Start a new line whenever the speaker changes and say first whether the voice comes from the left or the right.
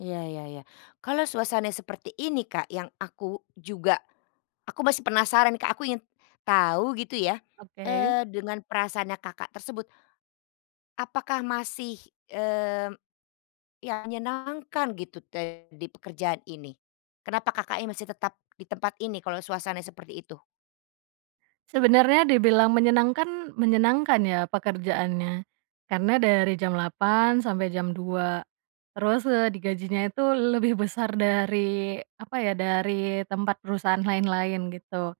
left: Iya iya iya. Kalau suasananya seperti ini Kak, yang aku juga aku masih penasaran nih Kak, aku ingin tahu gitu ya,
right: Oke.
left: eee, dengan perasaannya Kakak tersebut. Apakah masih, mmm, ya menyenangkan gitu te di pekerjaan ini? Kenapa Kakaknya masih tetap di tempat ini kalau suasananya seperti itu?
right: Sebenarnya dibilang menyenangkan, menyenangkan ya, pekerjaannya. Karena dari jam 8,00 sampai jam 2,00, terus, eee, digajinya itu lebih besar dari apa ya, dari tempat perusahaan lain-lain gitu,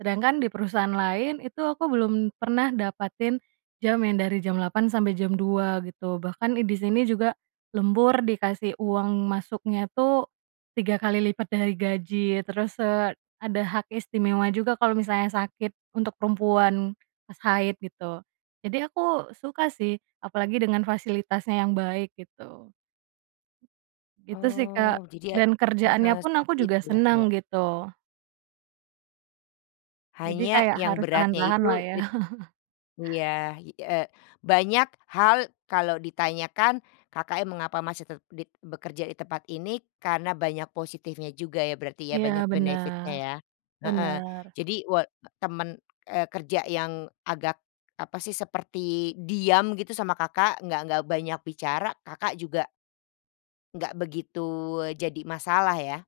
right: sedangkan di perusahaan lain itu aku belum pernah dapetin jam yang dari jam 8.00 sampai jam 2.00 gitu, bahkan i di sini juga lembur, dikasih uang masuknya tuh 3 kali lipat dari gaji, terus, eee, ada hak istimewa juga kalau misalnya sakit untuk perempuan pas haid gitu, jadi aku suka sih, apalagi dengan fasilitasnya yang baik gitu. Itu sih,
left: Oh,
right: Kak,
left: jadi ya
right: dan
left: heeh,
right: kerjaannya pun aku
left: seperti
right: juga
left: itu, ya, Kak?
right: senang gitu. Jadi
left: Hanya
right: kayak
left: yang
right: harus
left: beratnya
right: tahan-tahan
left: itu,
right: lah ya.
left: it iya, i eee, banyak hal kalau ditanyakan Kakaknya mengapa masih tet dit bekerja di tempat ini, karena banyak positifnya juga ya, berarti ya,
right: Iya,
left: banyak benefit-nya
right: bener,
left: ya, heeh.
right: bener.
left: Jadi wa temen, eee, kerja yang agak apa sih, seperti diam gitu sama Kakak, nggak nggak banyak bicara, Kakak juga nggak begitu, eee, jadi masalah ya?